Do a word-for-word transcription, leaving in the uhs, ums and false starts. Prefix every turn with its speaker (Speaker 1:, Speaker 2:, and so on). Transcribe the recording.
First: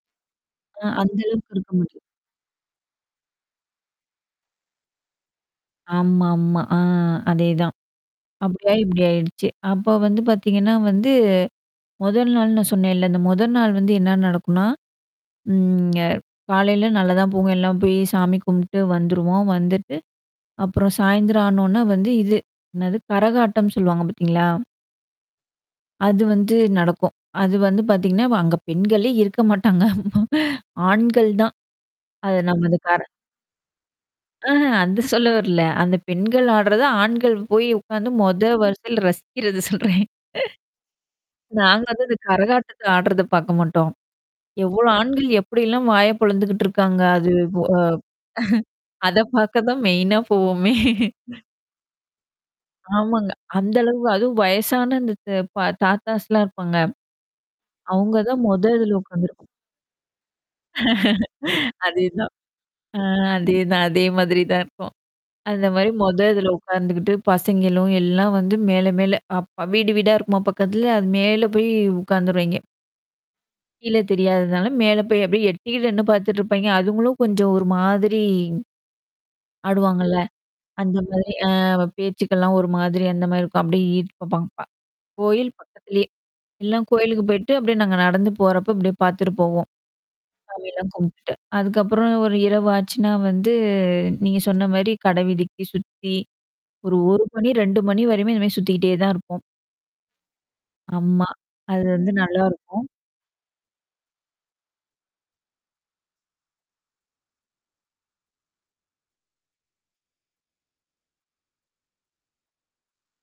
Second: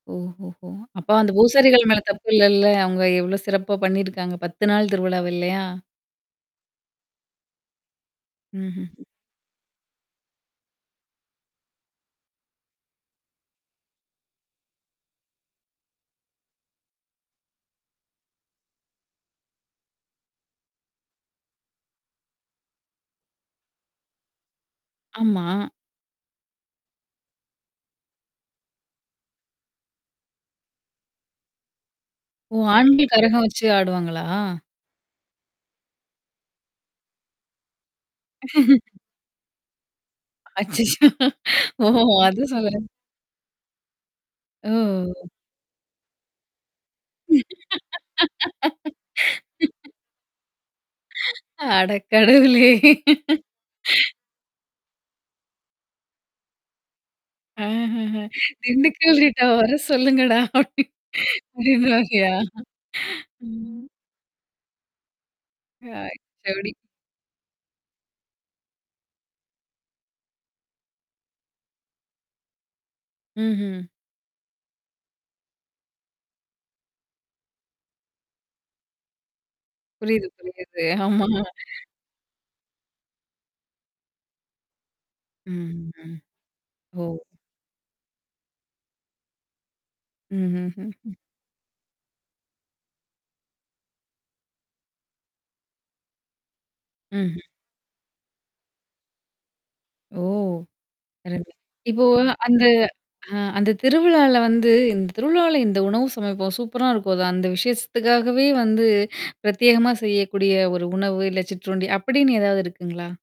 Speaker 1: ஓஹோஹோ!
Speaker 2: அ
Speaker 1: அப்ப
Speaker 2: அந்த
Speaker 1: அந்த
Speaker 2: அளவுக்கு இருக்க
Speaker 1: பூசாரிகள் மேல
Speaker 2: மாட்டேன்.
Speaker 1: தப்பு இல்லல்ல, அவங்க எவ்ளோ சிறப்பா பண்ணியிருக்காங்க. பத்து நாள் திருவிழாவ இல்லையா?
Speaker 2: ஆமாமா. ஆ அதேதான். அப்படியாயி
Speaker 1: ம்ஹ்ம்
Speaker 2: இப்படி
Speaker 1: ம்.
Speaker 2: ஆயிடுச்சு. அப்போ வந்து பாத்தீங்கன்னா வந்து மொதல் நாள்னு சொன்னேன்ல்ல அந்த மொதல் நாள் வந்து என்ன நடக்குனா? ம் ங்க காலையில நல்ல தான் போகும் எல்லாம் போய் சாமி கும்பிட்டு வந்துருவோம். வந்துட்டு. அப்புறம் சாயந்திரம் ஆனோன்ன வந்து இது. என்னது கரகாட்டம் சொல்லுவாங்க பார்த்தீங்களா?
Speaker 1: ஆமா.
Speaker 2: அது வந்து நடக்கும். அது வந்து பாத்தீங்கன்னா, அங்க பெண்களே இருக்க மாட்டாங்க ஆண்கள் தான். அது
Speaker 1: ஓ!
Speaker 2: நம்ம அது கர.
Speaker 1: ஆண்கள் கரகம் வச்சு ஆடுவாங்களா?
Speaker 2: ஆஹ அந்த சொல்ல வரல. அந்த பெண்கள் ஆடுறத ஆண்கள் போய் உட்கார்ந்து மொத வரிசையல ரசிக்கறத சொல்றேன்
Speaker 1: அச்சச்சோ!
Speaker 2: நாங்க
Speaker 1: ஓ!
Speaker 2: வந்து அந்த
Speaker 1: அது சொல்லல.
Speaker 2: கரகாட்டத்த ஆடுறத பார்க்க மாட்டோம்.
Speaker 1: ஓ!
Speaker 2: எவ்ளோ
Speaker 1: ஓ!
Speaker 2: ஆண்கள்
Speaker 1: ஓ
Speaker 2: எப்டிலாம் வாய பொழந்துக்கிட்டு இருக்காங்க அது அ-அ அத பார்க்க தான் மெயினா போவோமே!
Speaker 1: அட கடவுளே!
Speaker 2: ஆமாங்க. அந்த அளவு அதுவும் வயசான அந்த த பா தாத்தாஸ்லாம் இருப்பாங்க.
Speaker 1: ஆஹஹ
Speaker 2: அவங்க தான் மொதத்துல
Speaker 1: திண்டுக்கல் ரீட்டா
Speaker 2: உட்காந்துருப்பாங்க.
Speaker 1: வர சொல்லுங்கடா! அப்டி அப்டின்ற மாறியா?
Speaker 2: அதேதான். ஆ அதேதான்.
Speaker 1: ம்.
Speaker 2: அதே மாதிரி தான் இருக்கும். அந்த
Speaker 1: ஆ
Speaker 2: மாரி மொத இதில
Speaker 1: [unintelligible]
Speaker 2: உட்கார்ந்துக்கிட்டு பசங்களும் எல்லாம் வந்து மேல மேல அப்ப வீடு வீடா இருக்குமா பக்கத்துல அது மேல போய் உட்காந்துருவெய்ங்கெ.
Speaker 1: ம்ஹ்ம்.
Speaker 2: கீழ தெரியாததுனால மேல போய் அப்படியியே எட்டி நின்னு பார்த்துட்டுருப்பாங்கெ. அதுங்களும் கொஞ்சம் ஒரு மாதிரி. ஆடுவாங்கல்ல.
Speaker 1: புரியுது, புரியுது.
Speaker 2: அந்த மாரி
Speaker 1: ஆமாமா.
Speaker 2: அ பேச்சுக்கலாம் ஒரு மாதிரி அந்த மாரி இருக்கும். அப்படியே ஈ போப்பாங்க. கோயில்
Speaker 1: ம்
Speaker 2: பக்கத்திலேயே.
Speaker 1: ம்.
Speaker 2: எல்லாம்
Speaker 1: ஓ!
Speaker 2: கோயிலுக்கு போய்ட்டு அப்படியே நாங்க நடந்து போறப்ப அப்படியே பார்த்துட்டு போவோம். சாமிலாம்
Speaker 1: ம்ஹ்ஹ்ம்.
Speaker 2: கும்பிட்டுட்டு. அதுக்கப்புறம் ஒரு இரவ ஆச்சுன்னா வந்து நீங்க சொன்ன மாரி கடை வீதிக்கி சுத்தி. ஒரு ஒரு
Speaker 1: ம்ஹ்ம்.
Speaker 2: மணி, ரெண்டு மணி வரையுமே இந்த மாரி சுத்திக்கிட்டே தான் இருப்போம்.
Speaker 1: ஓ!
Speaker 2: ஆம்மா.
Speaker 1: ரெண்டு.
Speaker 2: அது
Speaker 1: இப்போ
Speaker 2: வந்து
Speaker 1: அந்த
Speaker 2: நல்லாருக்கும்.
Speaker 1: ஆ அந்த திருவிழால வந்து இந்த திருவிழால இந்த உணவு சமைப்போம். சூப்பரா இருக்கும்தா அந்த விஷயத்துக்காகவே வந்து பிரத்யேகமா செய்யக்கூடிய ஒரு உணவு, இல்ல சிற்றுண்டி அப்படின்னு ஏதாவது இருக்குங்களா?